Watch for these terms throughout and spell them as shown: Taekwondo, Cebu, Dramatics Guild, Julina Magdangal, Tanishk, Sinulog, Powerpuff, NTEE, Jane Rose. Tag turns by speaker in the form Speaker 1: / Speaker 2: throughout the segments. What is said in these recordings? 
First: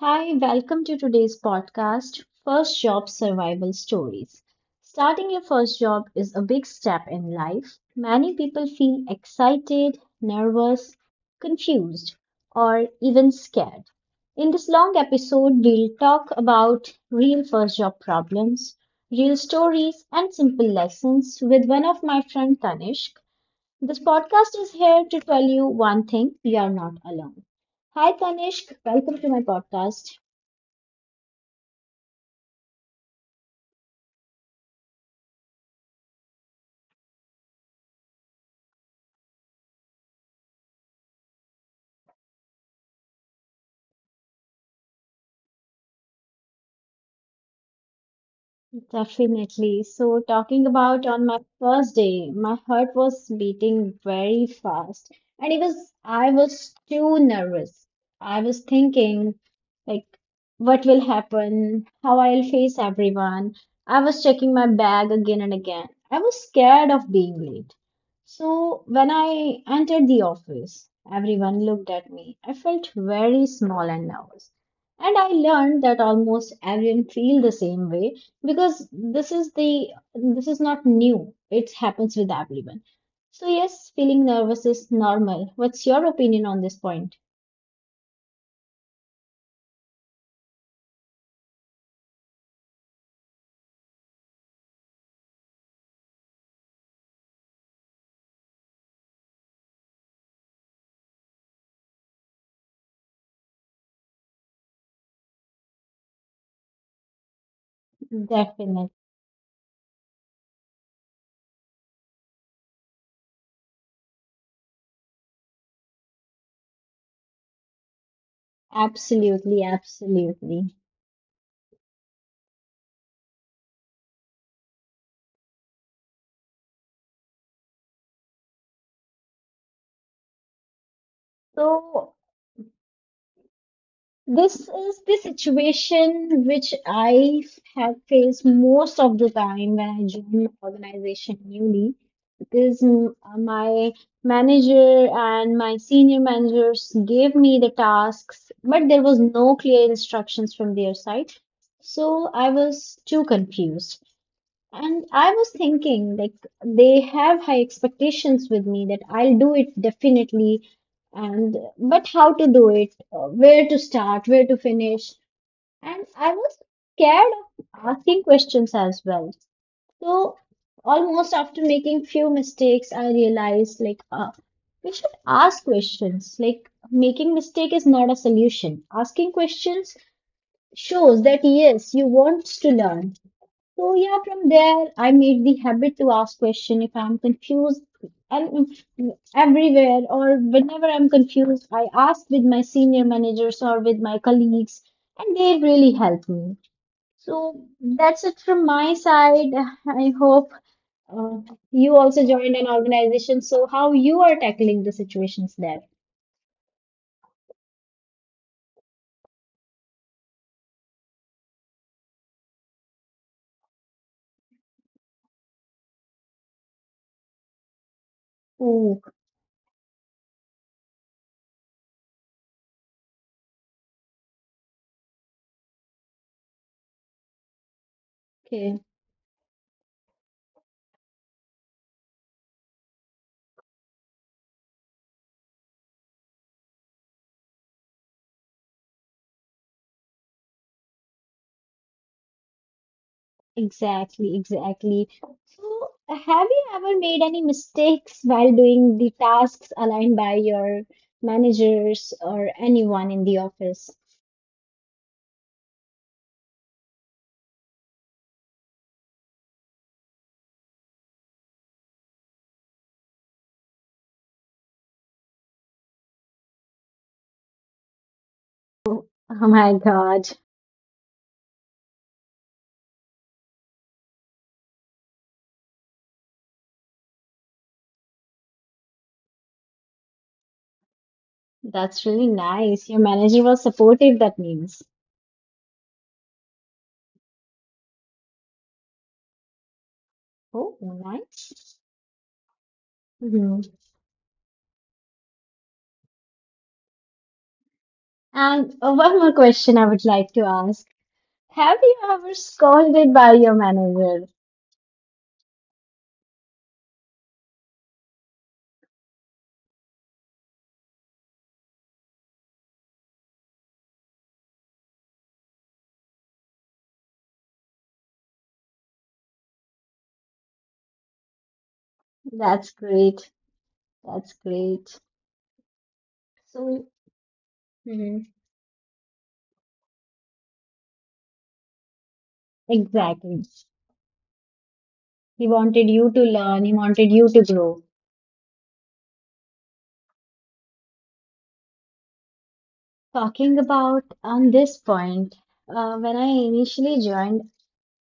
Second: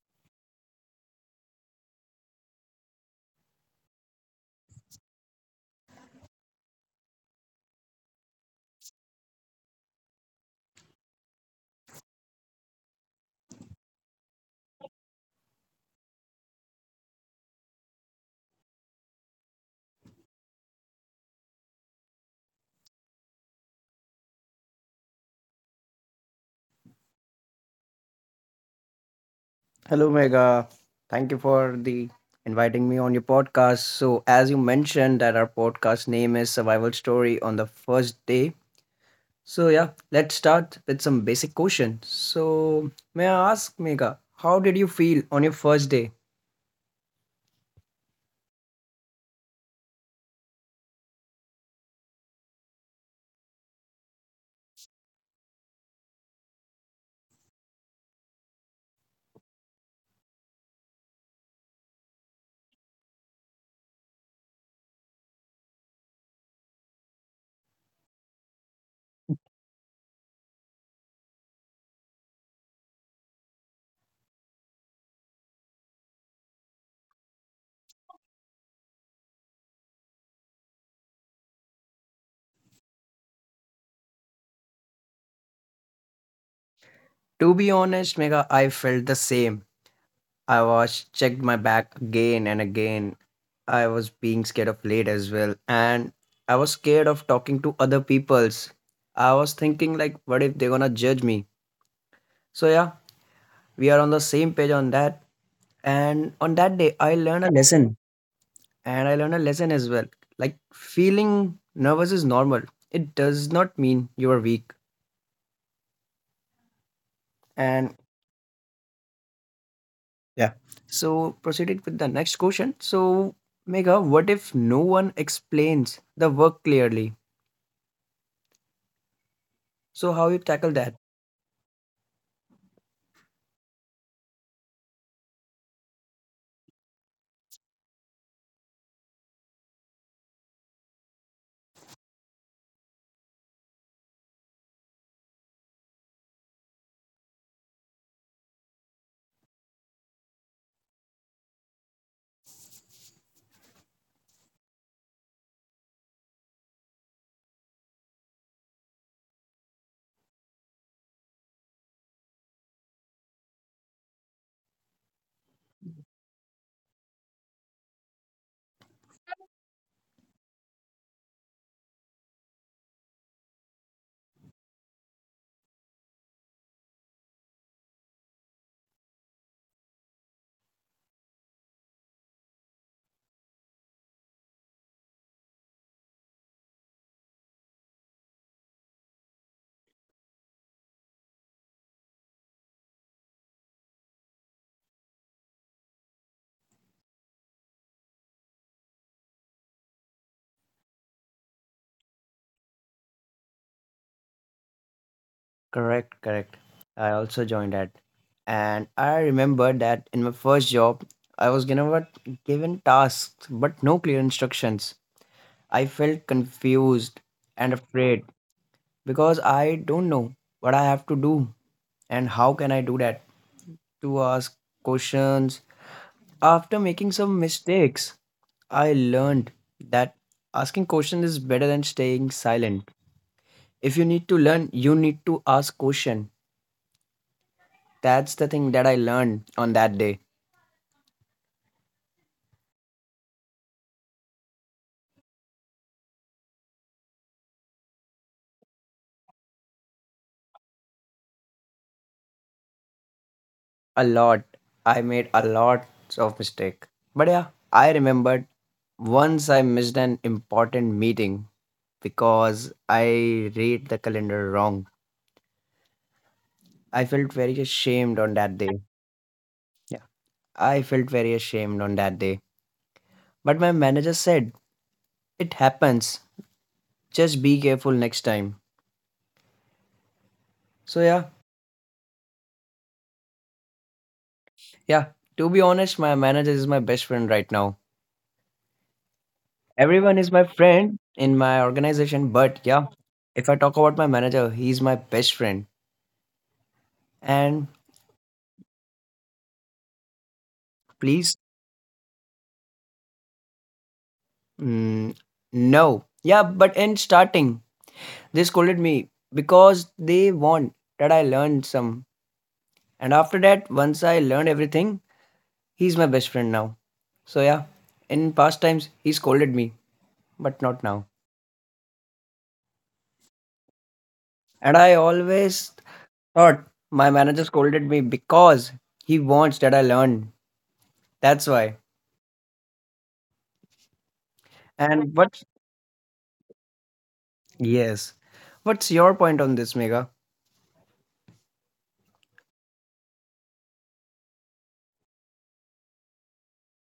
Speaker 1: Hi, welcome to today's podcast, First Job Survival Stories. Starting your first job is a big step in life. Many people feel excited, nervous, confused, or even scared. In this long episode, we'll talk about real first job problems, real stories, and simple lessons with one of my friend Tanishk. This podcast is here to tell you one thing, you are not alone. Hi Tanishk, welcome to my podcast.
Speaker 2: Hello, Mega. Thank you for the inviting me on your podcast. So, as you mentioned, that our podcast name is Survival Story on the first day. So, yeah, let's start with some basic questions. So, may I ask, Mega, how did you feel on your first day?
Speaker 1: Definitely. So, talking about on my first day, my heart was beating very fast, and it was I was too nervous. I was thinking, like, what will happen? How I'll face everyone? I was checking my bag again and again. I was scared of being late. So, when I entered the office, everyone looked at me. I felt very small and nervous. And I learned that almost everyone feel the same way because this is the this is not new, it happens with everyone. So yes, feeling nervous is normal. What's your opinion on this point?
Speaker 2: To be honest, Mega, I felt the same. I was checked my back again and again. I was being scared of late as well, and I was scared of talking to other peoples. I was thinking like, what if they're gonna judge me? So yeah, we are on the same page on that. And on that day,
Speaker 1: Definitely.
Speaker 2: I learned a lesson as well. Like feeling nervous is normal, it does not mean you are weak. And
Speaker 1: Absolutely, absolutely.
Speaker 2: yeah, so, proceeded with the next question. So, Mega, what if no one explains the work clearly? So, how you tackle
Speaker 1: So,
Speaker 2: that?
Speaker 1: this is the situation which I have faced most of the time when I joined my organization newly because my manager and my senior managers gave me the tasks, but there was no clear instructions from their side. So I was too confused. And I was thinking, they have high expectations with me that I'll do it definitely, and but how to do it, where to start, where to finish. And I was scared of asking questions as well. So, almost after making few mistakes, I realized, we should ask questions. Like, making mistake is not a solution. Asking questions shows that yes, you want to learn. So yeah, from there I made the habit to ask question if I'm confused and everywhere or whenever I'm confused, I ask with my senior managers or with my colleagues, and they really help me. So that's it from my side. I hope uh, you also joined an organization. So how you are tackling the situations there?
Speaker 2: Correct, correct. I also joined that. And I remember that in my first job, I was given what given tasks but no clear instructions. I felt confused
Speaker 1: Ooh,
Speaker 2: and afraid because I don't know what I have to do and how can I do that to ask questions. After making some
Speaker 1: okay.
Speaker 2: mistakes, I learned that asking questions is better than staying silent. If you need to learn, you need to ask question. That's the thing that I learned on that day.
Speaker 1: Exactly, exactly. So, have you ever made any mistakes while doing the tasks aligned by your managers or anyone in the office?
Speaker 2: A lot. I made a lot of mistake. But yeah, I remembered once I missed an important meeting because I read the calendar wrong. I felt very
Speaker 1: Oh,
Speaker 2: ashamed on
Speaker 1: oh
Speaker 2: that day.
Speaker 1: my God.
Speaker 2: Yeah, I felt very ashamed on that day. But my manager said, it happens. Just be careful next time. So
Speaker 1: That's
Speaker 2: yeah,
Speaker 1: really nice. Your manager was supportive, that means.
Speaker 2: yeah. To be honest, my manager is my best friend right now.
Speaker 1: Oh,
Speaker 2: Everyone is my
Speaker 1: nice.
Speaker 2: friend in my organization, but
Speaker 1: Hmm.
Speaker 2: yeah, if I talk about my manager, he's my best friend. And
Speaker 1: And one more question I would like to ask. Have you
Speaker 2: please,
Speaker 1: ever scolded by your manager?
Speaker 2: mm, no, yeah, but in starting they scolded me because they want that I learned some, and after that, once I learned everything, he's my best friend now. So yeah, in past times he scolded me, but not now.
Speaker 1: That's great. That's great.
Speaker 2: And I always
Speaker 1: So,
Speaker 2: thought my
Speaker 1: mhm,
Speaker 2: manager scolded me because he wants that I learn. That's why.
Speaker 1: exactly. He wanted
Speaker 2: And
Speaker 1: you to learn, he wanted you to grow.
Speaker 2: yes what's your point on this, Mega?
Speaker 1: Talking about on this point, when I initially joined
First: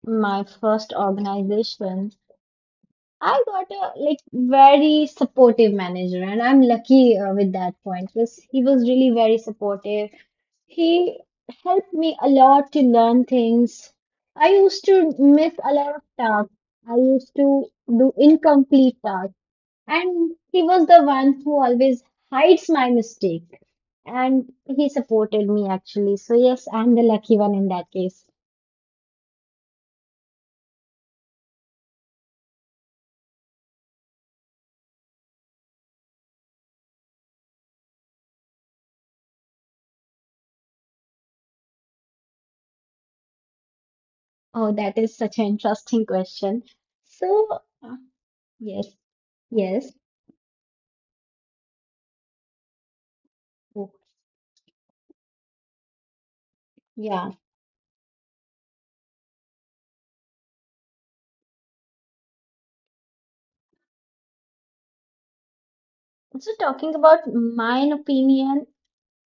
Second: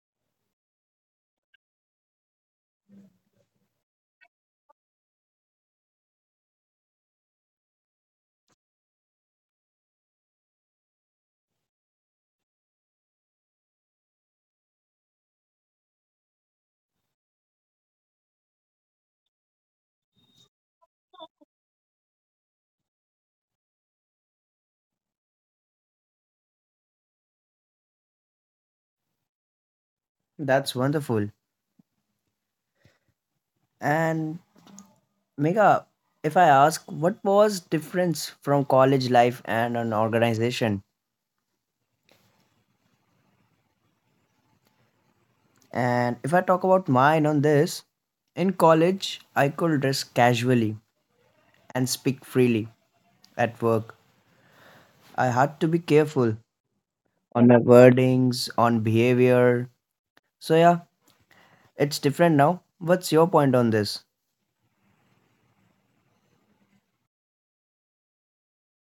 Speaker 1: my first organization, I got a like very supportive manager, and I'm lucky with that point because he was really very supportive. He helped me a lot to learn things. I used to miss a lot of tasks. I used to do incomplete tasks. And he was the one who always hides my mistake. And he supported me actually. So, yes, I'm the lucky one in that case.
Speaker 2: That's wonderful. And Mega, if I ask, what was difference from college life and an organization?
Speaker 1: Oh, that is such an interesting question.
Speaker 2: And if I talk about
Speaker 1: So,
Speaker 2: mine on this,
Speaker 1: yes,
Speaker 2: in college,
Speaker 1: yes,
Speaker 2: I could dress casually and speak freely.
Speaker 1: oh,
Speaker 2: At work, I had to be careful
Speaker 1: yeah.
Speaker 2: on my wordings, on behavior. So yeah, it's different now. What's your point on this?
Speaker 1: So, talking about mine opinion,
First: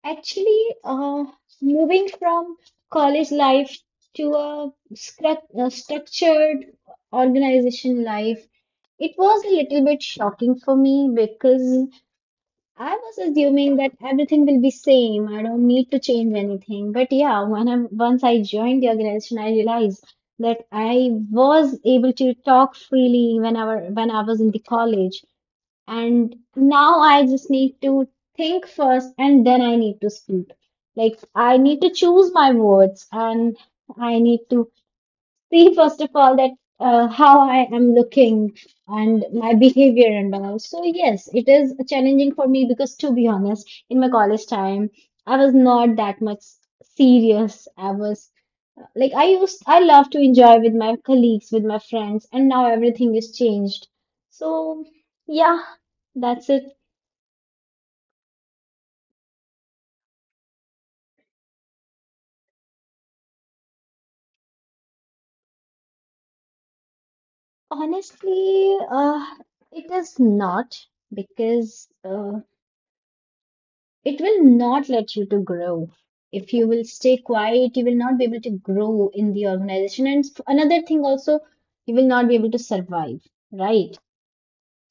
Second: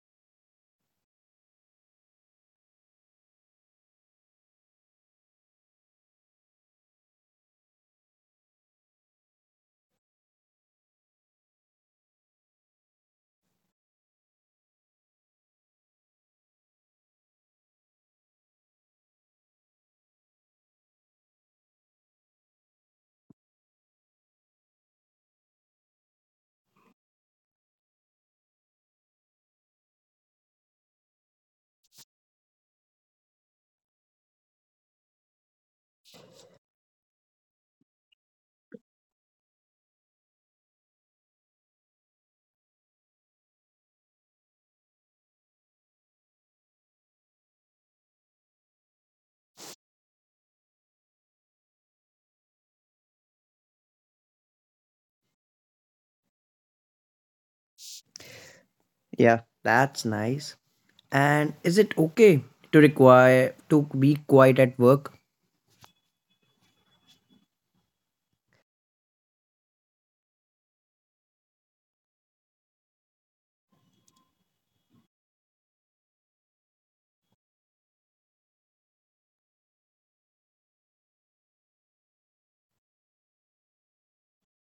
Speaker 1: actually, uh, moving from college life to a, a structured organization life, it was a little bit shocking for me because I was assuming that everything will be same. I don't need to change anything. But yeah, when I once I joined the organization, I realized that I was able to talk freely whenever when I was in the college. And now I just need to think first and then I need to speak. Like I need to choose my words and I need to see first of all that how I am looking and my behavior and all. So yes, it is challenging for me because to be honest, in my college time, I was not that much serious. I was I love to enjoy with my colleagues, with my friends, and now everything is changed. So yeah, that's it.
Speaker 2: Yeah, that's nice. And is it okay to require to be quiet at work?
Speaker 1: Honestly, it is not, because it will not let you to grow. If you will stay quiet, you will not be able to grow in the organization. And another thing also, you will not be able to survive, right?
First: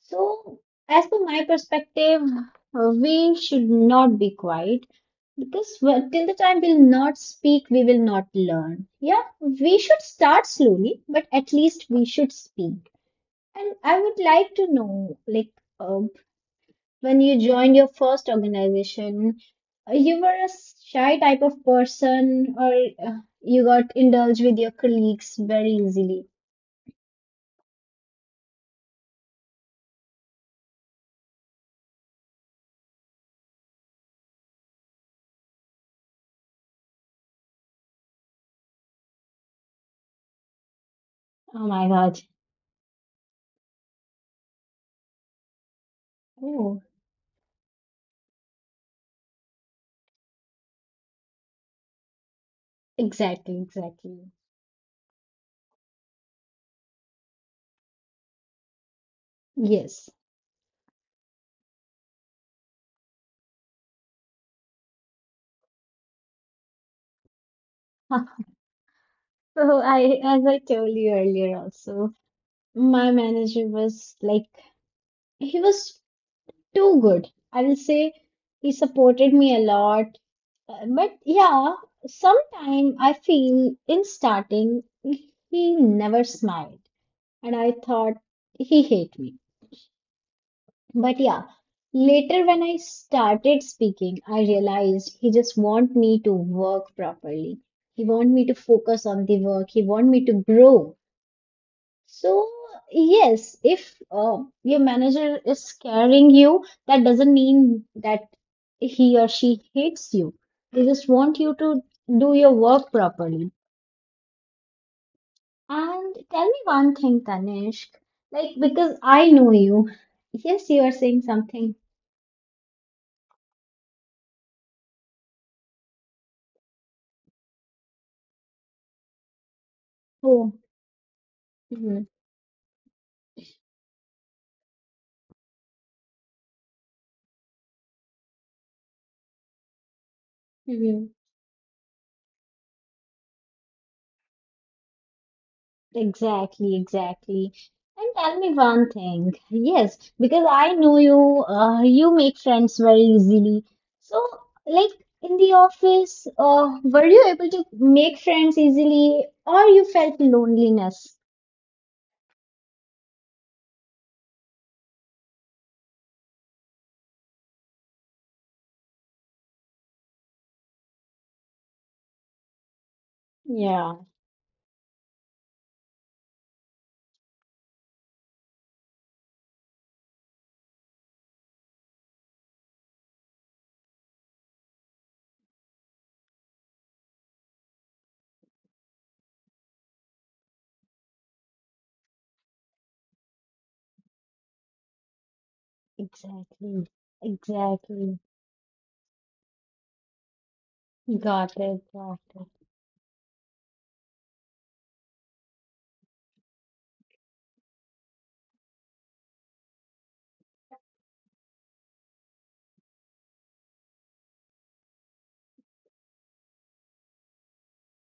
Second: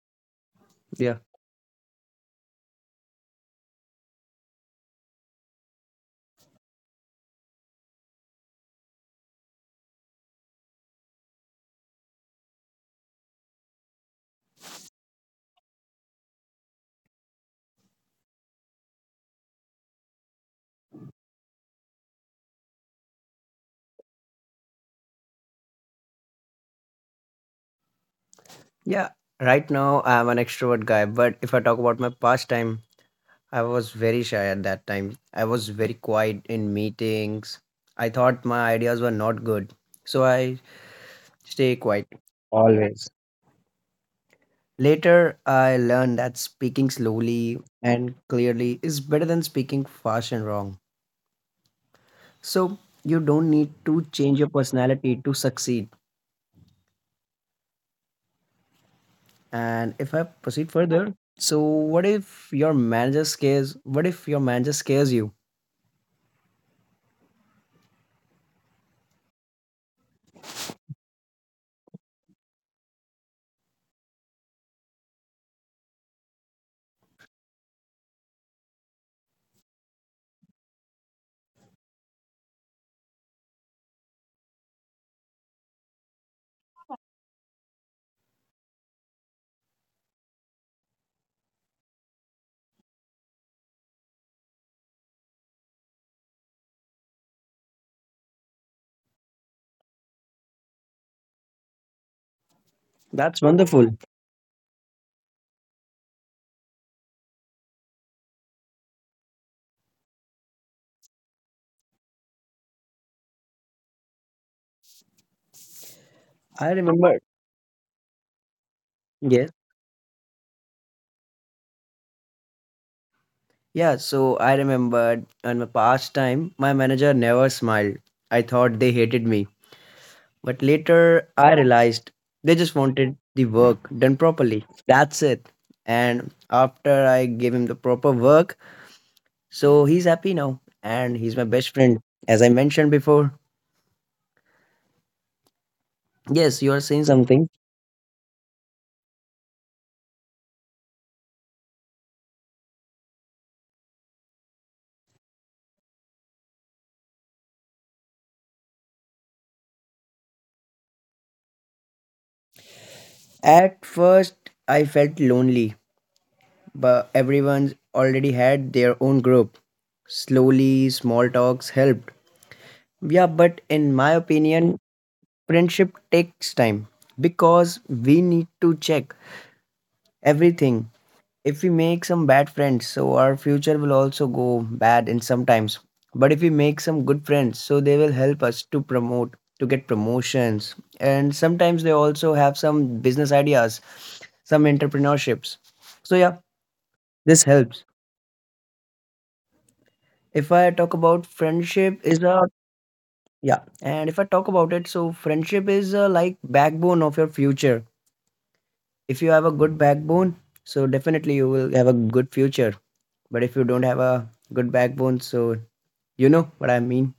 Speaker 1: So, as per
Speaker 2: Yeah.
Speaker 1: my perspective, we should not be quiet because well, till the time we'll not speak, we will not learn. Yeah, we should start slowly, but at least we should speak. And I would like to know, uh, when you joined your first organization, you were a shy type of person or you got indulged with your colleagues very easily.
Speaker 2: Yeah, right now I'm an extrovert guy, but if I talk about my past time, I was very shy at that time. I was very quiet in meetings. I thought my ideas were not good, so I
Speaker 1: Oh my God.
Speaker 2: stay quiet. Always. Later, I
Speaker 1: Oh,
Speaker 2: learned that speaking slowly and clearly is better than speaking fast and wrong.
Speaker 1: exactly,
Speaker 2: So, you don't
Speaker 1: exactly.
Speaker 2: need to change your personality to succeed.
Speaker 1: Yes.
Speaker 2: And if I proceed further, so what if your manager scares you?
Speaker 1: So I, as I told you earlier also, my manager was like, he was too good. I will say he supported me a lot. But yeah, sometime I feel in starting he never smiled and I thought he hate me. But yeah, later when I started speaking, I realized he just want me to work properly. He want me to focus on the work. He want me to grow. So, yes, if
Speaker 2: That's
Speaker 1: your
Speaker 2: wonderful.
Speaker 1: manager is scaring you, that doesn't mean that he or she hates you. They just want you to do your work properly. And tell me one thing,
Speaker 2: I
Speaker 1: Tanishk.
Speaker 2: remember.
Speaker 1: Like because I know you.
Speaker 2: Yes.
Speaker 1: Yes, you are saying something.
Speaker 2: Yeah, so I remembered in my past time, my manager never smiled. I thought they hated me.
Speaker 1: Oh,
Speaker 2: But
Speaker 1: mhm,
Speaker 2: later, I realized they just wanted the work done properly. That's it. And after I gave him the proper work, so he's happy
Speaker 1: mhm.
Speaker 2: now. And he's my best friend. As I mentioned before,
Speaker 1: Exactly,
Speaker 2: yes, you
Speaker 1: exactly.
Speaker 2: are saying
Speaker 1: And
Speaker 2: something.
Speaker 1: tell me one thing. Yes, because I know you, you make friends very easily. So, like in the office, were you able to make friends easily or you felt loneliness?
Speaker 2: At first, I felt lonely but everyone's already had their own group. Slowly, small talks helped. Yeah,
Speaker 1: Yeah,
Speaker 2: but in my opinion, friendship takes time because we need to check everything. If we make some bad friends, so our future will also go bad in sometimes. But if we make some good friends, so they will help us to promote, to get promotions, and sometimes they also have some business ideas, some entrepreneurships.
Speaker 1: exactly.
Speaker 2: So yeah,
Speaker 1: Exactly.
Speaker 2: this helps. If I
Speaker 1: Got
Speaker 2: talk
Speaker 1: it,
Speaker 2: about
Speaker 1: got it.
Speaker 2: friendship is a yeah, and if I talk about it, so friendship is like backbone of your future. If you have a good backbone, so definitely you will have a good future. But if you don't have a good backbone, so you know what I mean.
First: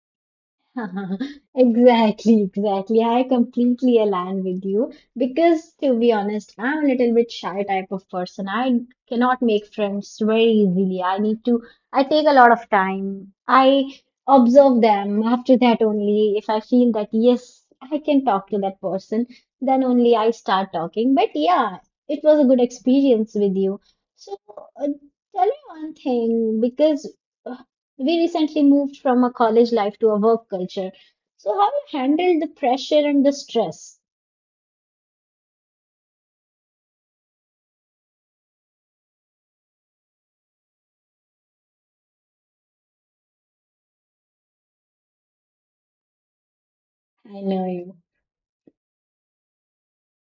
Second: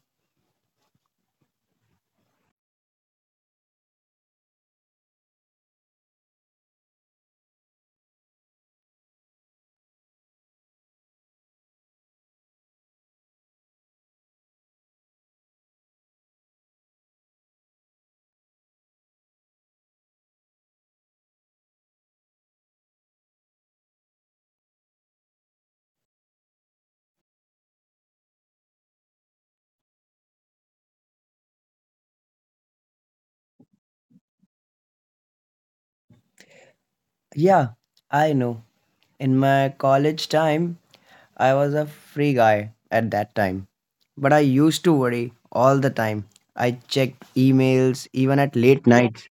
Speaker 1: Exactly, exactly. I completely align with you because, to be honest, I'm a little bit shy type of person. I cannot make friends very easily. I take a lot of time. I observe them. After that, only if I feel that, yes, I can talk to that person, then only I start talking. But yeah, it was a good experience with you. So, tell me one thing because uh, we recently moved from a college life to a work culture. So how you handle the pressure and the stress?
Speaker 2: Yeah, I know. In my college time, I was a free guy at that time, but I used to worry all the time.
Speaker 1: I know
Speaker 2: I
Speaker 1: you.
Speaker 2: checked emails even at late nights.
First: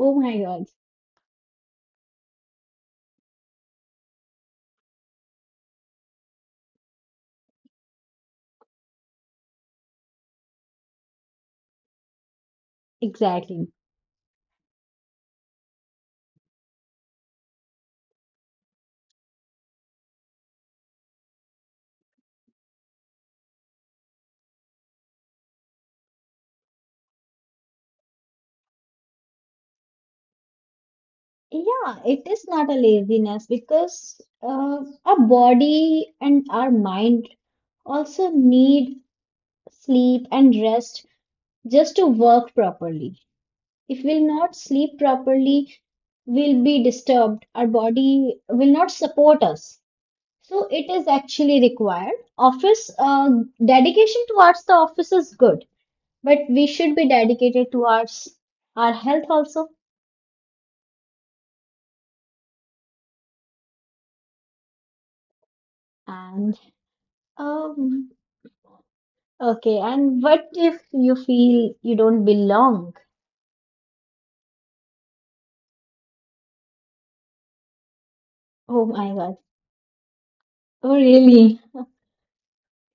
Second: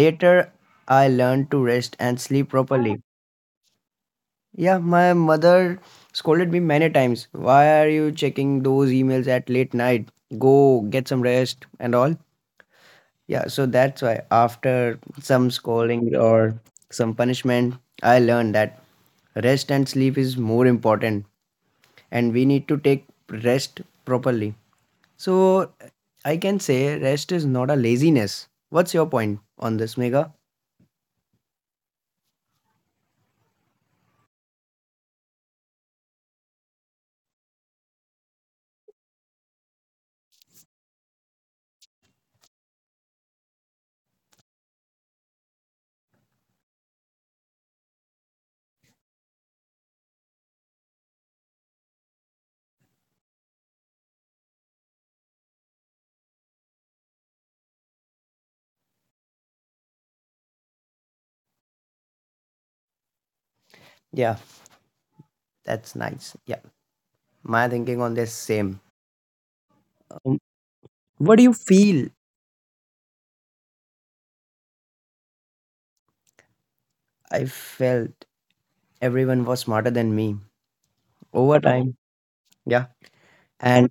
Speaker 1: Oh my God.
Speaker 2: I learned to rest and sleep properly. Yeah, my mother scolded me many times. Why are you checking those emails at late night? Go get some rest and all. Yeah, so
Speaker 1: Exactly.
Speaker 2: that's why after some scolding or some punishment, I learned that rest and sleep is more important and we need to take rest properly. So I can say rest is not a laziness. What's your point on this, Mega?
Speaker 1: Yeah, it is not a laziness because our body and our mind also need sleep and rest just to work properly. If we'll not sleep properly, we'll be disturbed. Our body will not support us. So it is actually required. Office Dedication towards the office is good, but we should be dedicated towards our health also.
Speaker 2: Yeah, that's nice. Yeah,
Speaker 1: And
Speaker 2: my thinking on this same.
Speaker 1: um,
Speaker 2: Um,
Speaker 1: okay. And what
Speaker 2: what do you
Speaker 1: if you
Speaker 2: feel?
Speaker 1: feel you don't belong?
Speaker 2: I felt everyone was
Speaker 1: Oh
Speaker 2: smarter
Speaker 1: my
Speaker 2: than
Speaker 1: God.
Speaker 2: me. Over
Speaker 1: Oh
Speaker 2: time,
Speaker 1: really?
Speaker 2: yeah. And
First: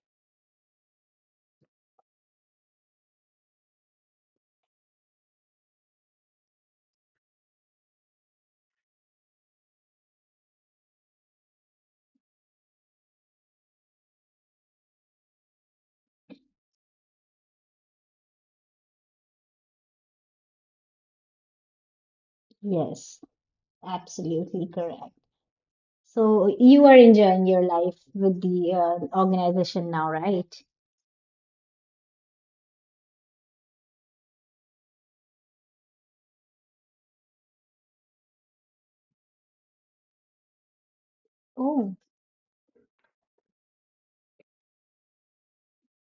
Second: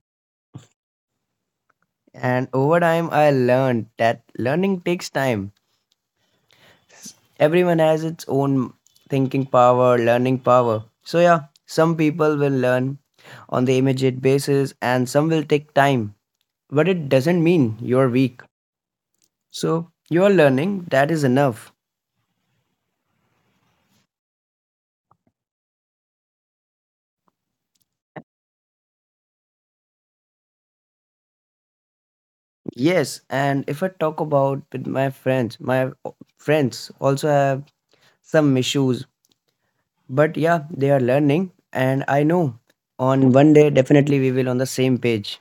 Speaker 2: and over time I learned that learning takes time. Everyone has its own thinking power, learning power. So yeah, some people will learn on the immediate basis and some will take time. But it doesn't mean you're weak. So you're learning, that is enough.
Speaker 1: Yes, absolutely correct. So you are enjoying your life with the organization now, right?
Speaker 2: Yes, and if I talk about with my friends, my o- friends also have some issues. But yeah, they are
Speaker 1: Oh
Speaker 2: learning, and I know on one day definitely we will on the same page.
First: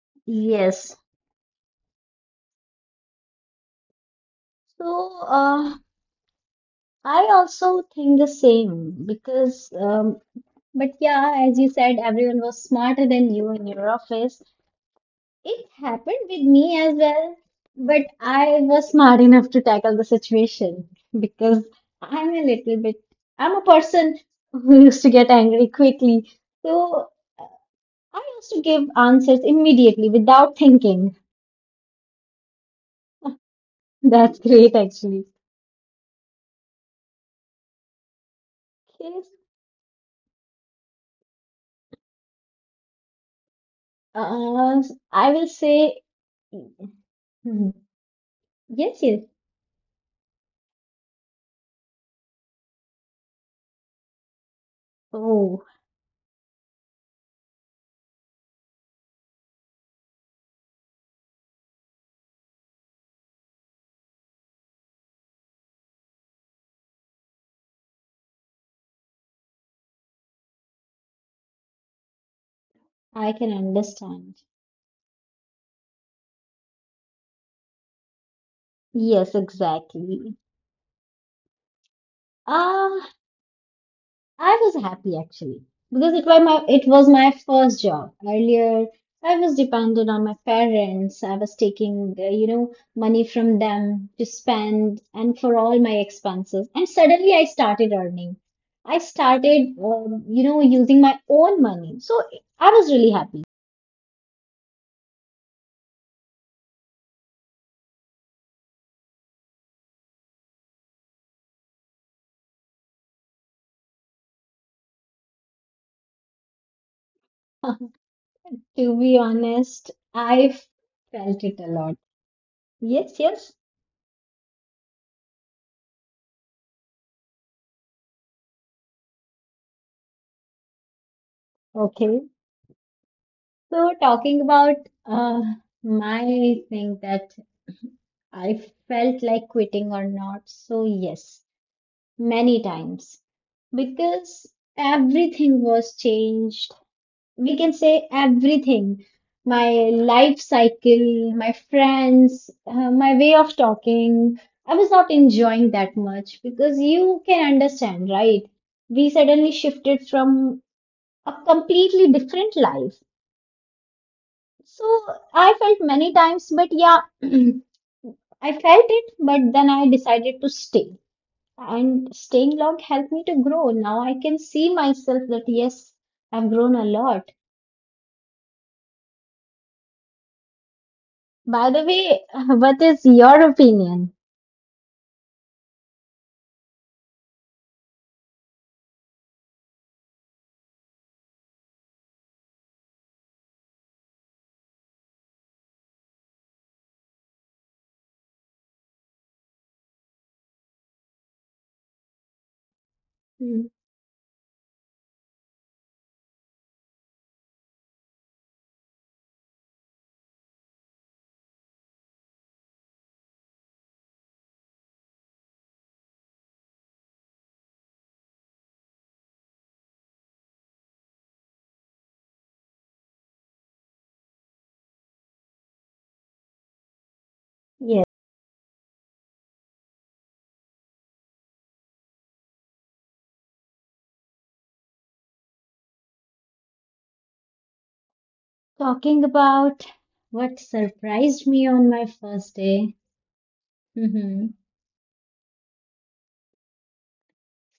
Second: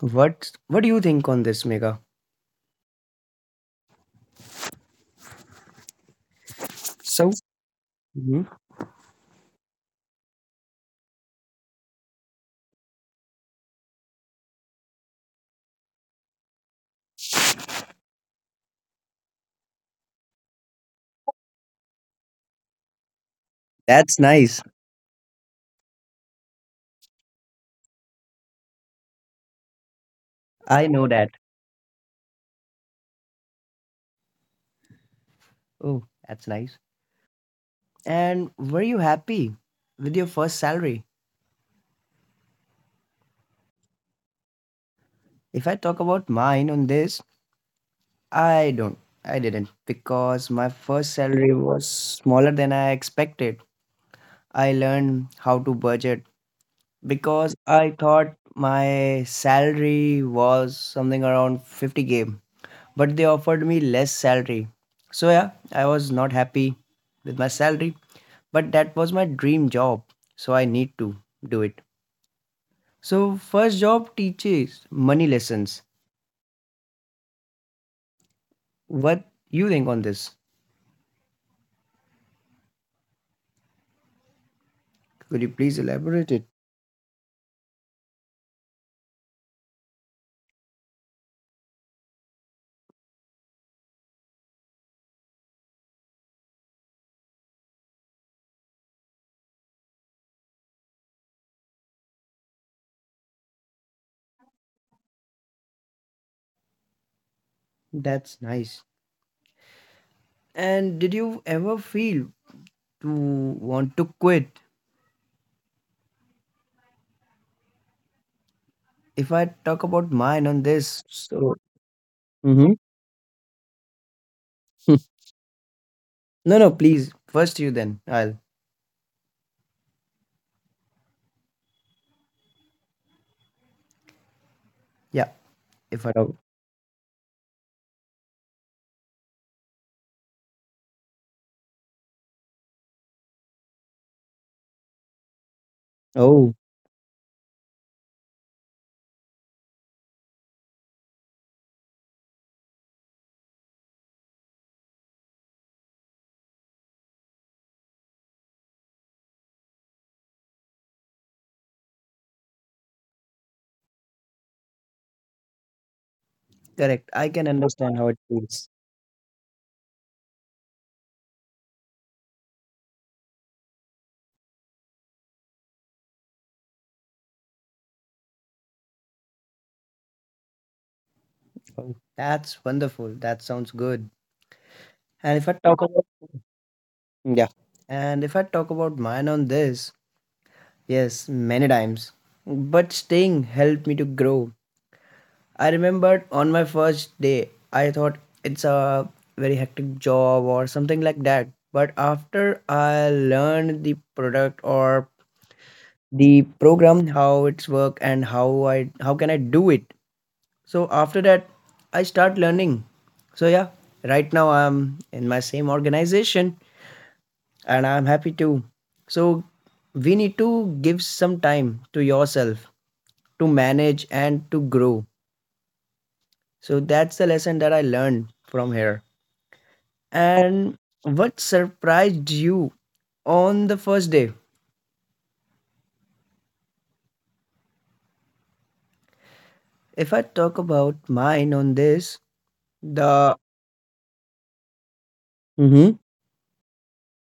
Speaker 2: What do
Speaker 1: yes.
Speaker 2: you think on this, Mega?
Speaker 1: So,
Speaker 2: So,
Speaker 1: I also think the
Speaker 2: mhm.
Speaker 1: same because, but yeah, as you said, everyone was smarter than you in your office. It happened with me as well, but I was smart enough to tackle the situation because I'm a little bit, I'm a
Speaker 2: That's
Speaker 1: person
Speaker 2: nice.
Speaker 1: who used to get angry quickly. So I used to give answers immediately without
Speaker 2: I know that.
Speaker 1: thinking. That's great, actually.
Speaker 2: Oh, that's nice. And were you happy
Speaker 1: Yes,
Speaker 2: with your first salary?
Speaker 1: uh, I
Speaker 2: If
Speaker 1: will
Speaker 2: I talk
Speaker 1: say,
Speaker 2: about mine on this,
Speaker 1: mhm,
Speaker 2: I don't.
Speaker 1: yes,
Speaker 2: I
Speaker 1: yes.
Speaker 2: didn't because my first salary was smaller than I expected. I learned how to
Speaker 1: Oh.
Speaker 2: budget because I thought my salary was something around 50K, but they offered me less salary. So yeah, I was not happy with my salary, but that was my dream job, so I need to do it. So first
Speaker 1: I
Speaker 2: job
Speaker 1: can
Speaker 2: teaches
Speaker 1: understand.
Speaker 2: money lessons. What you think on
Speaker 1: Yes,
Speaker 2: this?
Speaker 1: exactly. Ah, I
Speaker 2: Could you
Speaker 1: was
Speaker 2: please
Speaker 1: happy
Speaker 2: elaborate
Speaker 1: actually
Speaker 2: it?
Speaker 1: because it was my first job. Earlier, I was dependent on my parents. I was taking, you know, money from them to spend and for all my expenses. And suddenly, I started earning. I started, you know, using my own money. So I was really happy.
Speaker 2: That's nice. And did you ever feel to want to quit? If I
Speaker 1: To
Speaker 2: talk
Speaker 1: be
Speaker 2: about mine on
Speaker 1: honest,
Speaker 2: this,
Speaker 1: I
Speaker 2: so
Speaker 1: felt it a lot.
Speaker 2: mhm.
Speaker 1: Yes, yes.
Speaker 2: No, no, please. First you, then I'll.
Speaker 1: Okay. So, talking
Speaker 2: Yeah,
Speaker 1: about
Speaker 2: if
Speaker 1: uh,
Speaker 2: I don't.
Speaker 1: my thing that I felt like quitting or not, so yes, many times because everything
Speaker 2: Oh,
Speaker 1: was changed. We can say everything my life cycle, my friends, my way of talking. I was not enjoying that much because you can understand, right? We suddenly shifted from a completely different life. So I felt many
Speaker 2: correct.
Speaker 1: times,
Speaker 2: I
Speaker 1: but
Speaker 2: can
Speaker 1: yeah,
Speaker 2: understand how it feels.
Speaker 1: I felt it, but then I decided to stay. And staying long helped me to grow. Now I can see myself that yes, I've grown a lot.
Speaker 2: Oh,
Speaker 1: By the
Speaker 2: that's
Speaker 1: way,
Speaker 2: wonderful. That
Speaker 1: what
Speaker 2: sounds
Speaker 1: is
Speaker 2: good.
Speaker 1: your opinion?
Speaker 2: And if I talk about. Yeah. And if I talk about mine on this, yes, many times. But staying helped me to grow. I remembered on my first day, I thought it's a very hectic job or something like that. But after I learned
Speaker 1: Hmm.
Speaker 2: the product or the program how it's work and how can I do it, so after that I start learning. So yeah, right now I'm in my same organization, and I'm happy too. So we need to give some time to yourself to manage and to grow. So that's the lesson
Speaker 1: Yes.
Speaker 2: that I learned from here. And what surprised you on the first day?
Speaker 1: Talking about what
Speaker 2: If I talk about
Speaker 1: surprised me on
Speaker 2: mine
Speaker 1: my
Speaker 2: on
Speaker 1: first
Speaker 2: this,
Speaker 1: day.
Speaker 2: the
Speaker 1: Hmm.
Speaker 2: mhm.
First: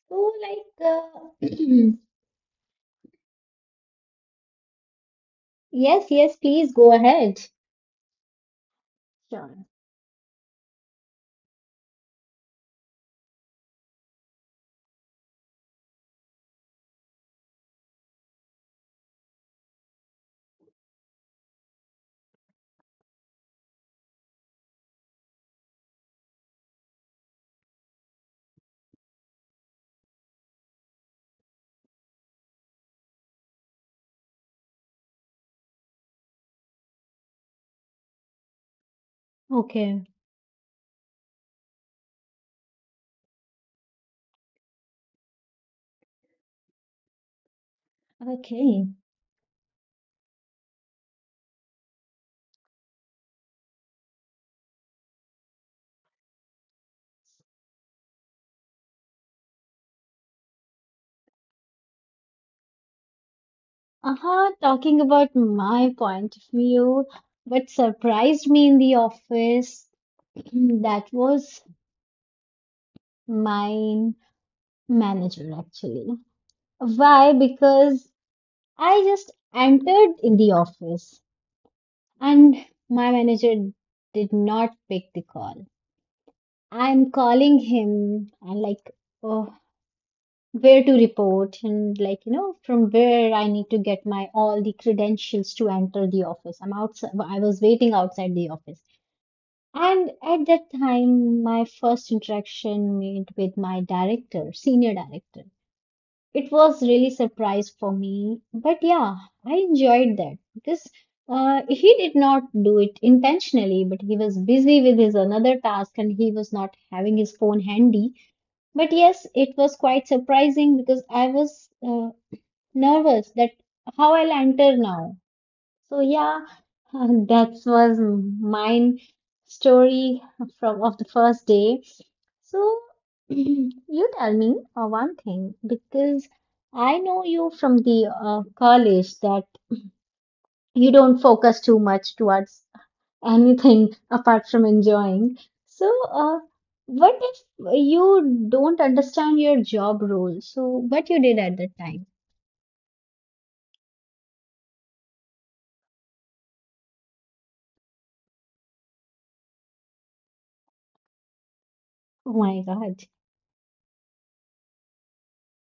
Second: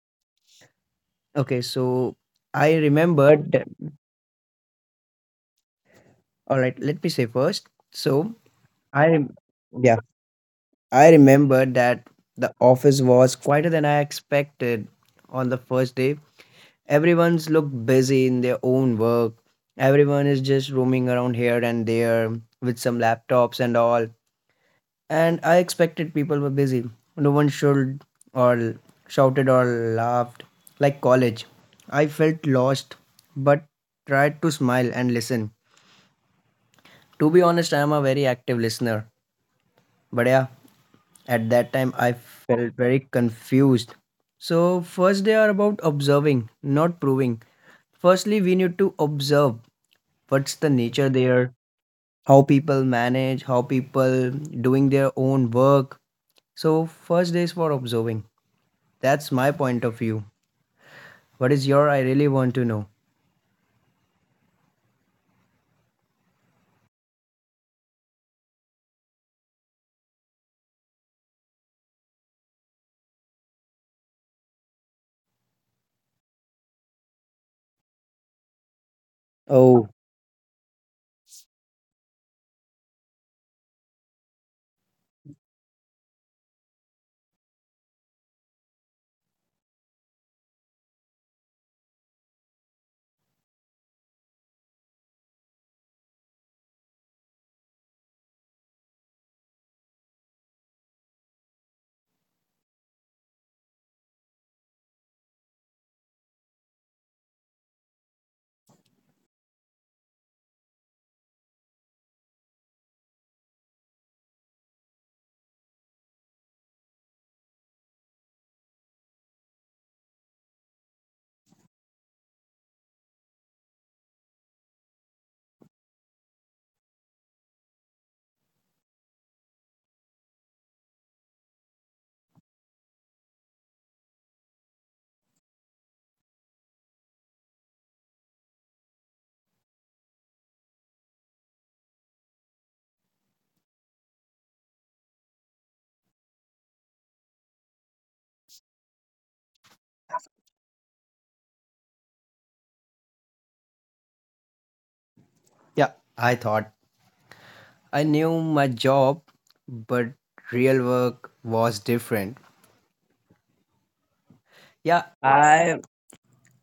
Speaker 1: So,
Speaker 2: Okay, so I remembered that
Speaker 1: yes, yes,
Speaker 2: All
Speaker 1: please
Speaker 2: right,
Speaker 1: go
Speaker 2: let me say
Speaker 1: ahead.
Speaker 2: first. So I rem-
Speaker 1: Sure.
Speaker 2: yeah, I remembered that the office was quieter than I expected on the first day. Everyone's looked busy in their own work. Everyone is just roaming around here and there with some laptops and all. And I expected people were busy. No one should or shouted or laughed like college. I felt lost, but tried to smile and listen. To be honest, I am a very active listener. But yeah,
Speaker 1: Okay.
Speaker 2: at that time I felt very confused. So, first they are about observing, not proving. Firstly, we need to observe
Speaker 1: Okay.
Speaker 2: what's the nature there, how people manage, how people doing their own work. So, first day is for observing. That's my point of view. What is your? I really want to know.
Speaker 1: Uh-huh, talking about my point of view, what surprised me in the office, that was my manager actually. Why? Because I
Speaker 2: Oh,
Speaker 1: just entered in the office and my manager did not pick the call. I'm calling him and like, oh, where to report and like, you know, from where I need to get my all the credentials to enter the office. I'm outside, I was waiting outside the office. And at that time, my first interaction made with my director, senior director. It was really surprise for me, but yeah, I enjoyed that because he did not do it intentionally, but he was busy with his another task and he was not having his phone handy. But yes, it was quite surprising because I was nervous that how I'll enter now. So yeah, that was mine story from of the first day. So you tell me one thing because I know you from the college that you don't focus too much towards anything apart from enjoying. So what if you don't understand your job role? So what you did at that time?
Speaker 2: yeah, I thought I knew my job, but real work was different.
Speaker 1: Oh my God.
Speaker 2: Yeah, I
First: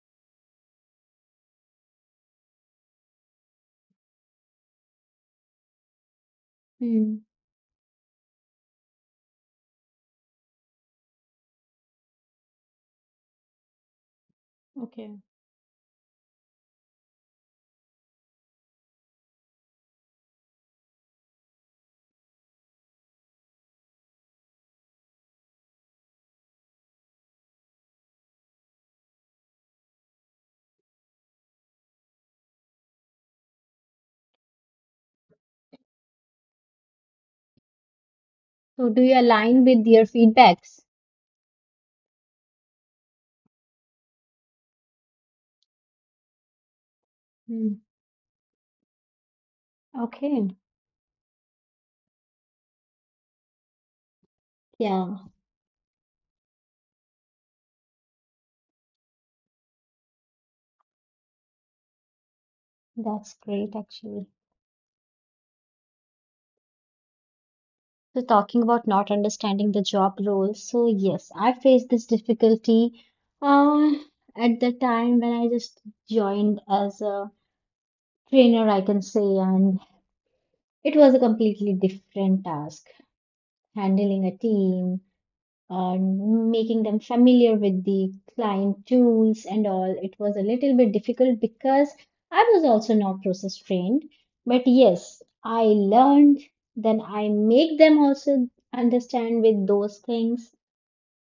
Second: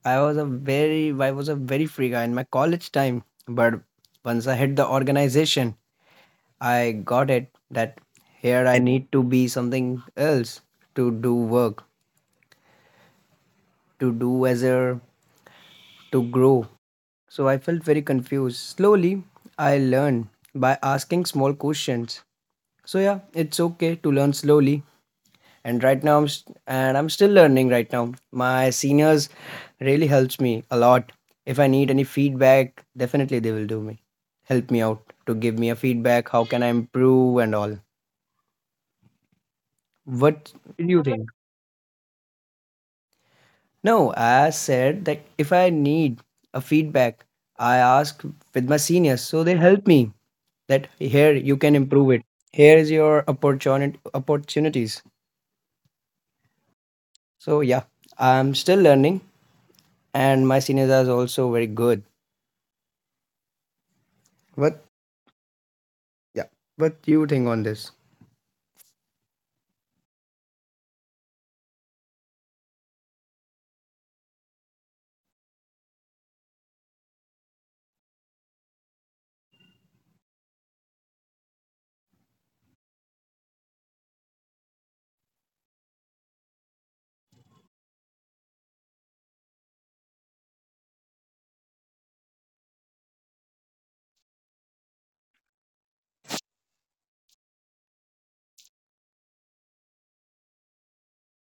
Speaker 2: I was a very I was a very free guy in my college time, but once I hit the organization, I
Speaker 1: Hmm.
Speaker 2: got it that here I need to be something else to do work, to do as a
Speaker 1: Okay.
Speaker 2: to grow. So I felt very confused. Slowly, I learned by asking small questions. So yeah, it's okay to learn slowly and I'm still learning right now. My seniors really helps me a lot. If I need any feedback, definitely they will do me help me out to give me a feedback how can I improve and all.
Speaker 1: So do you align with your
Speaker 2: What do you
Speaker 1: feedbacks?
Speaker 2: think? No, I said that if I need a feedback, I
Speaker 1: Hmm.
Speaker 2: ask with my seniors, so they help me that
Speaker 1: Okay.
Speaker 2: here you can improve it, here is your opportunity opportunities.
Speaker 1: Yeah,
Speaker 2: So yeah, I'm still learning and my seniors are also very good.
Speaker 1: that's great actually.
Speaker 2: What? Yeah. What do you think on this?
Speaker 1: So talking about not understanding the job role. So yes, I faced this difficulty uh, at the time when I just joined as a trainer, I can say, and it was a completely different task, handling a team, making them familiar with the client tools and all. It was a little bit difficult because I was also not process trained. But yes, I learned, then I make them also understand with those things.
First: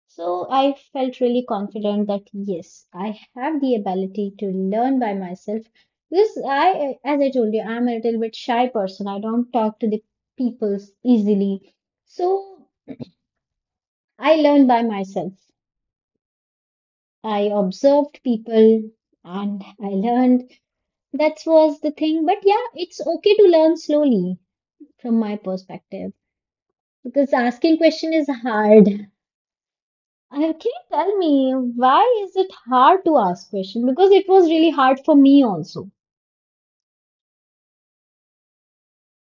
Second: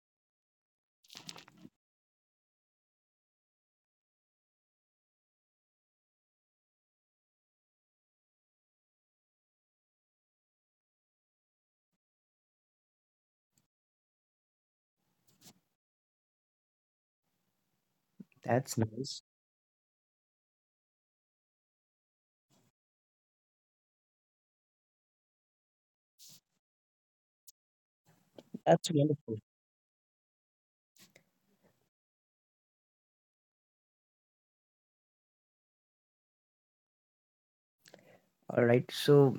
Speaker 1: So I felt really confident that yes, I have the ability to learn by myself. Because I, as I told you, I'm a little bit shy person. I don't talk to the people easily. So I learned by myself. I observed
Speaker 2: That's
Speaker 1: people
Speaker 2: nice.
Speaker 1: and I learned. That was the thing. But yeah, it's okay to learn slowly from my perspective because asking question is
Speaker 2: That's
Speaker 1: hard.
Speaker 2: wonderful.
Speaker 1: Can you tell me why is it hard to ask question? Because it was really hard for me also.
Speaker 2: All right. So,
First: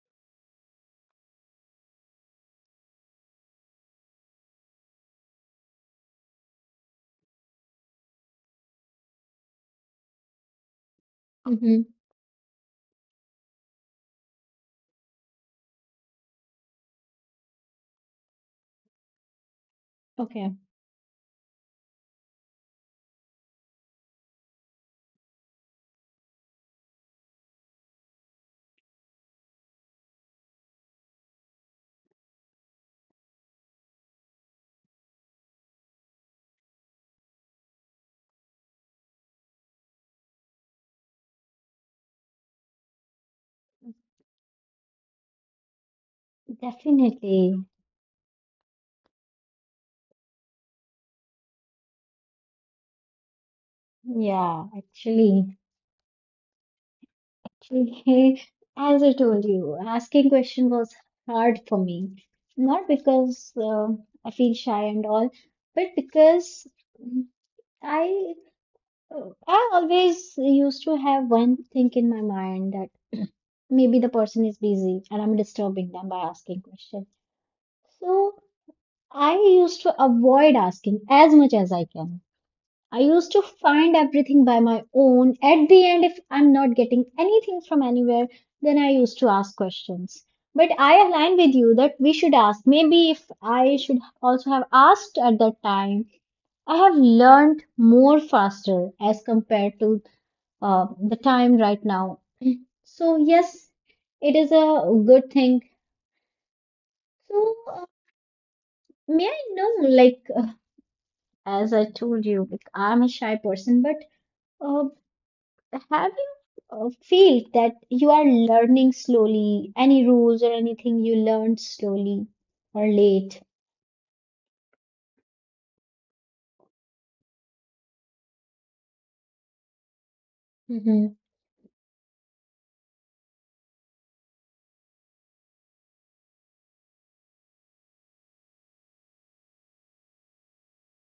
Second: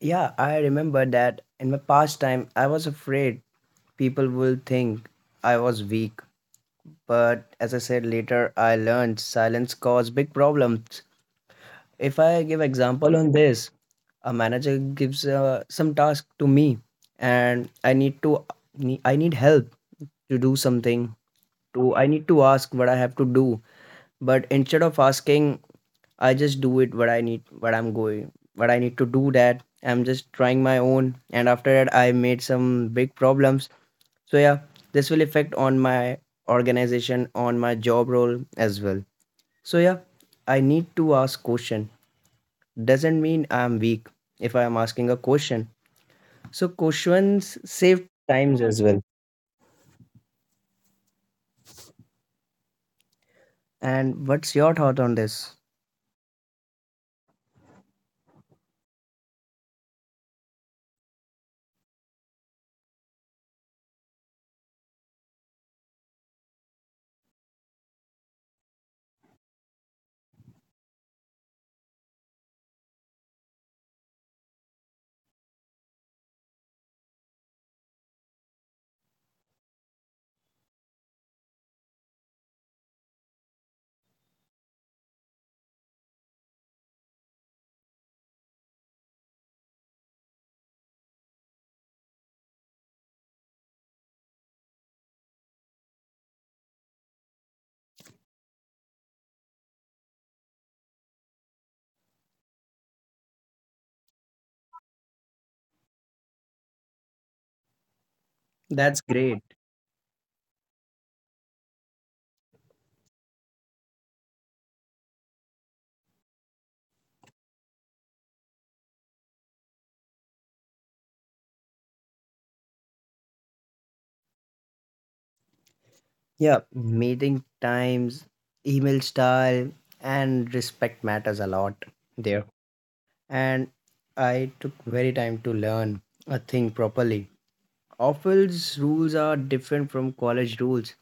Speaker 2: yeah, I remember that in my past time, I was afraid people will think I was weak. But as I said later, I learned silence cause big problems.
Speaker 1: Mm-hmm.
Speaker 2: If I give example on this, a manager gives some task to me and I need to I need help to
Speaker 1: Okay.
Speaker 2: do something. To I need to ask what I have to do. But instead of asking I just do it what I need, what I need to do that. I'm just trying my own, and after that, I made some big problems. So yeah, this will affect on my organization, on my job role as well. So yeah, I need to ask question. Doesn't mean I'm weak if I am asking a question. So
Speaker 1: Definitely.
Speaker 2: questions save times as well. And what's
Speaker 1: Yeah,
Speaker 2: your thought on
Speaker 1: actually.
Speaker 2: this?
Speaker 1: Okay, as I told you, asking question was hard for me. Not because I feel shy and all, but because mm, I I always used to have one thing in my mind that maybe the person is busy and I'm disturbing them by asking question. So I used to avoid asking as much as I can. I used to find everything by my own. At the end, if I'm not getting anything from anywhere, then I used to ask questions. But I align with you that we should ask. Maybe if I should also have asked at that time, I have learned more faster as compared to the time right now. So, yes, it is a good thing. So,
Speaker 2: That's
Speaker 1: may I
Speaker 2: great.
Speaker 1: know, like, as I told you, like, I'm a shy person, but uh, have you feel that you are learning slowly? Any rules or anything you learned slowly or late?
Speaker 2: Yeah, meeting times, email style, and respect
Speaker 1: Mm-hmm.
Speaker 2: matters a lot there. And I took very time to learn a thing properly. Office rules are different from college rules.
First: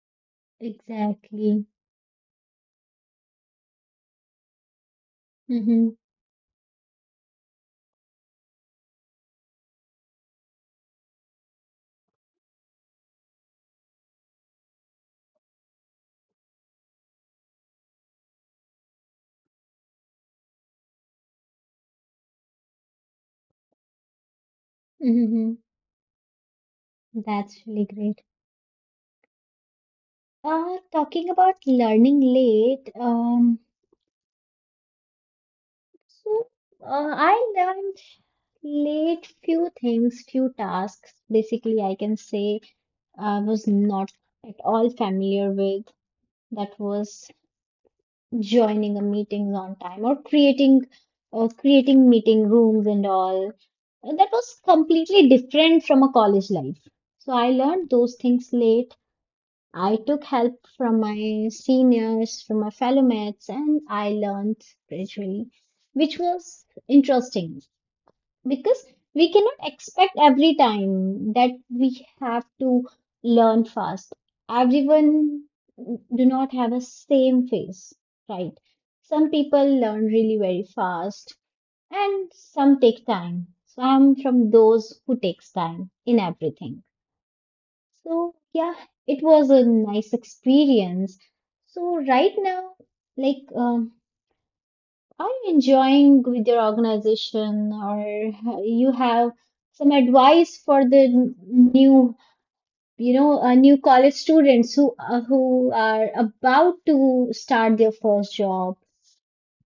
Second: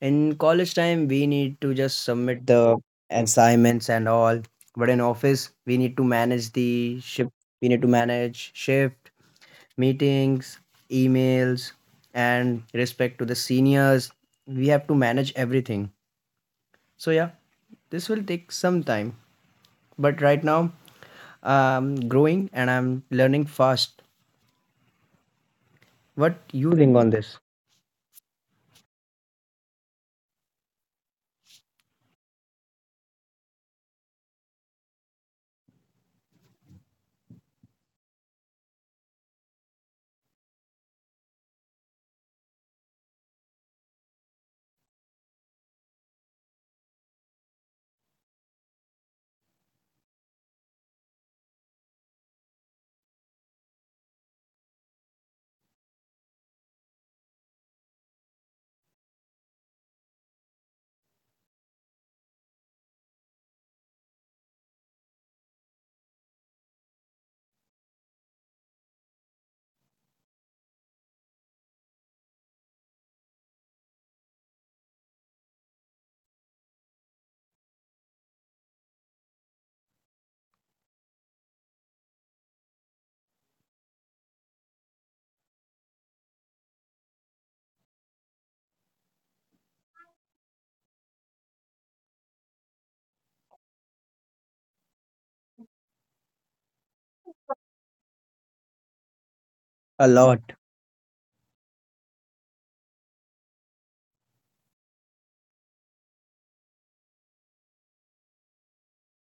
Speaker 2: In college time, we need
Speaker 1: Exactly.
Speaker 2: to just submit the assignments and all. But in office, we
Speaker 1: Mm-hmm.
Speaker 2: need to manage the shift. We need to manage shift, meetings, emails, and respect to the seniors. We have to manage everything. So yeah, this will take some time, but right now I'm growing and I'm learning fast.
Speaker 1: Mm-hmm.
Speaker 2: What you think on this?
Speaker 1: That's really great. Talking about learning late, so I learned late few things, few tasks. Basically, I can say I was not at all familiar with. That was joining a meetings on time or creating creating meeting rooms and all. And that was completely different from a college life, so I learned those things late. I took help from my seniors, from my fellow mates, and I learned gradually, which was interesting because we cannot expect every time that we have to learn fast. Everyone do not have a same phase, right? Some people learn really very fast, and some take time, so I'm from those who takes time in everything. So yeah, it was a nice experience. So right now, like, are you enjoying with your organization, or you have some
Speaker 2: A
Speaker 1: advice for
Speaker 2: lot.
Speaker 1: the new, you know, new college students who are about to start their first job?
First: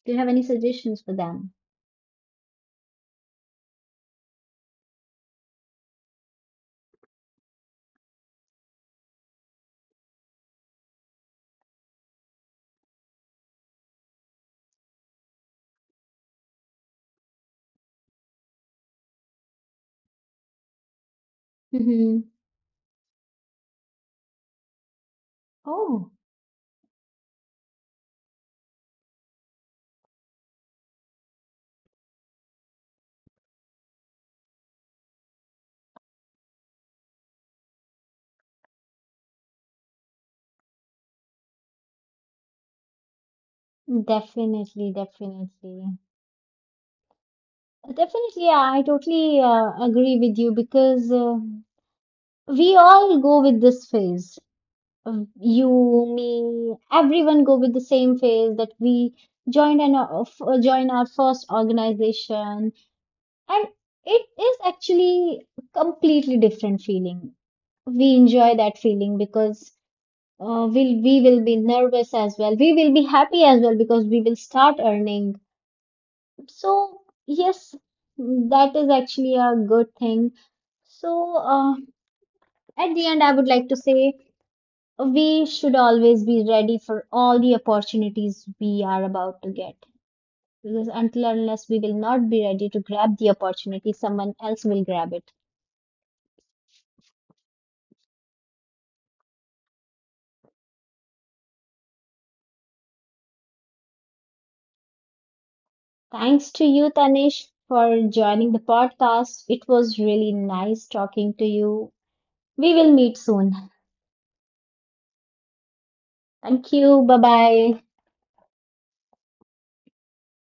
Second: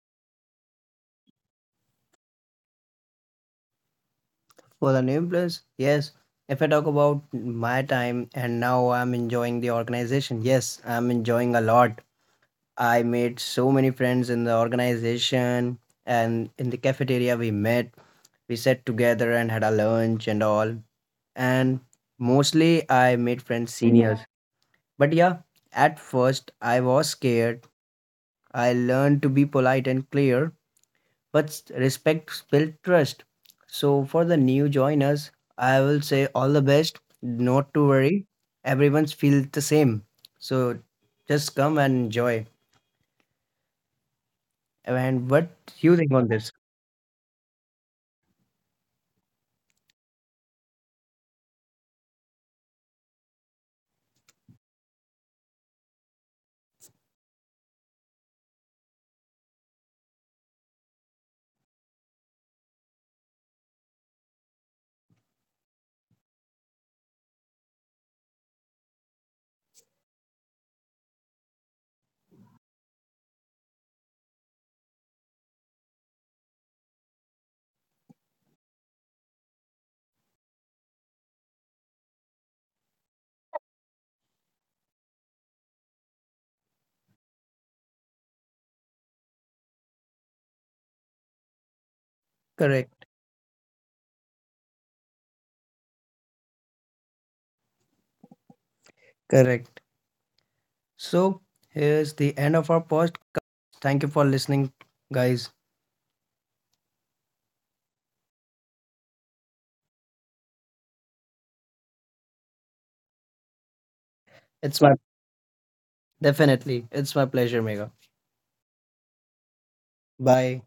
Speaker 1: Do you have any suggestions for them?
Speaker 2: For the new place, yes. If I talk about my time and now I'm enjoying the organization, yes, I'm enjoying a lot. I made so many friends in the organization and in the cafeteria we met. We sat together and had a lunch and all. And
Speaker 1: Hmm.
Speaker 2: mostly I made friends seniors. But yeah, at
Speaker 1: Oh,
Speaker 2: first I was scared I learned to be polite and clear, but respect builds trust. So for the new joiners, I will say all the best. Not to worry, everyone's feels the same. So just come and enjoy.
Speaker 1: definitely,
Speaker 2: And what you think
Speaker 1: definitely.
Speaker 2: on this?
Speaker 1: Definitely, yeah, I totally agree with you because we all go with this phase. You, me, everyone go with the same phase that we joined an join our first organization, and it is actually a completely different feeling. We enjoy that feeling because we will be nervous as well. We will be happy as well because we will start earning. So yes, that is actually a good thing. So at the end, I would like to say we should always be ready for all the opportunities we are about to get, because until and unless we will not be ready to
Speaker 2: Correct,
Speaker 1: grab the opportunity, someone else will grab it.
Speaker 2: correct. So here's the end of our post. Thank you for listening, guys.
Speaker 1: Thanks to you, Tanish, for joining the podcast. It was really nice talking to you. We will meet soon.
Speaker 2: It's my Definitely
Speaker 1: Thank
Speaker 2: it's
Speaker 1: you.
Speaker 2: my
Speaker 1: Bye
Speaker 2: pleasure, Mega.
Speaker 1: bye.
Speaker 2: Bye.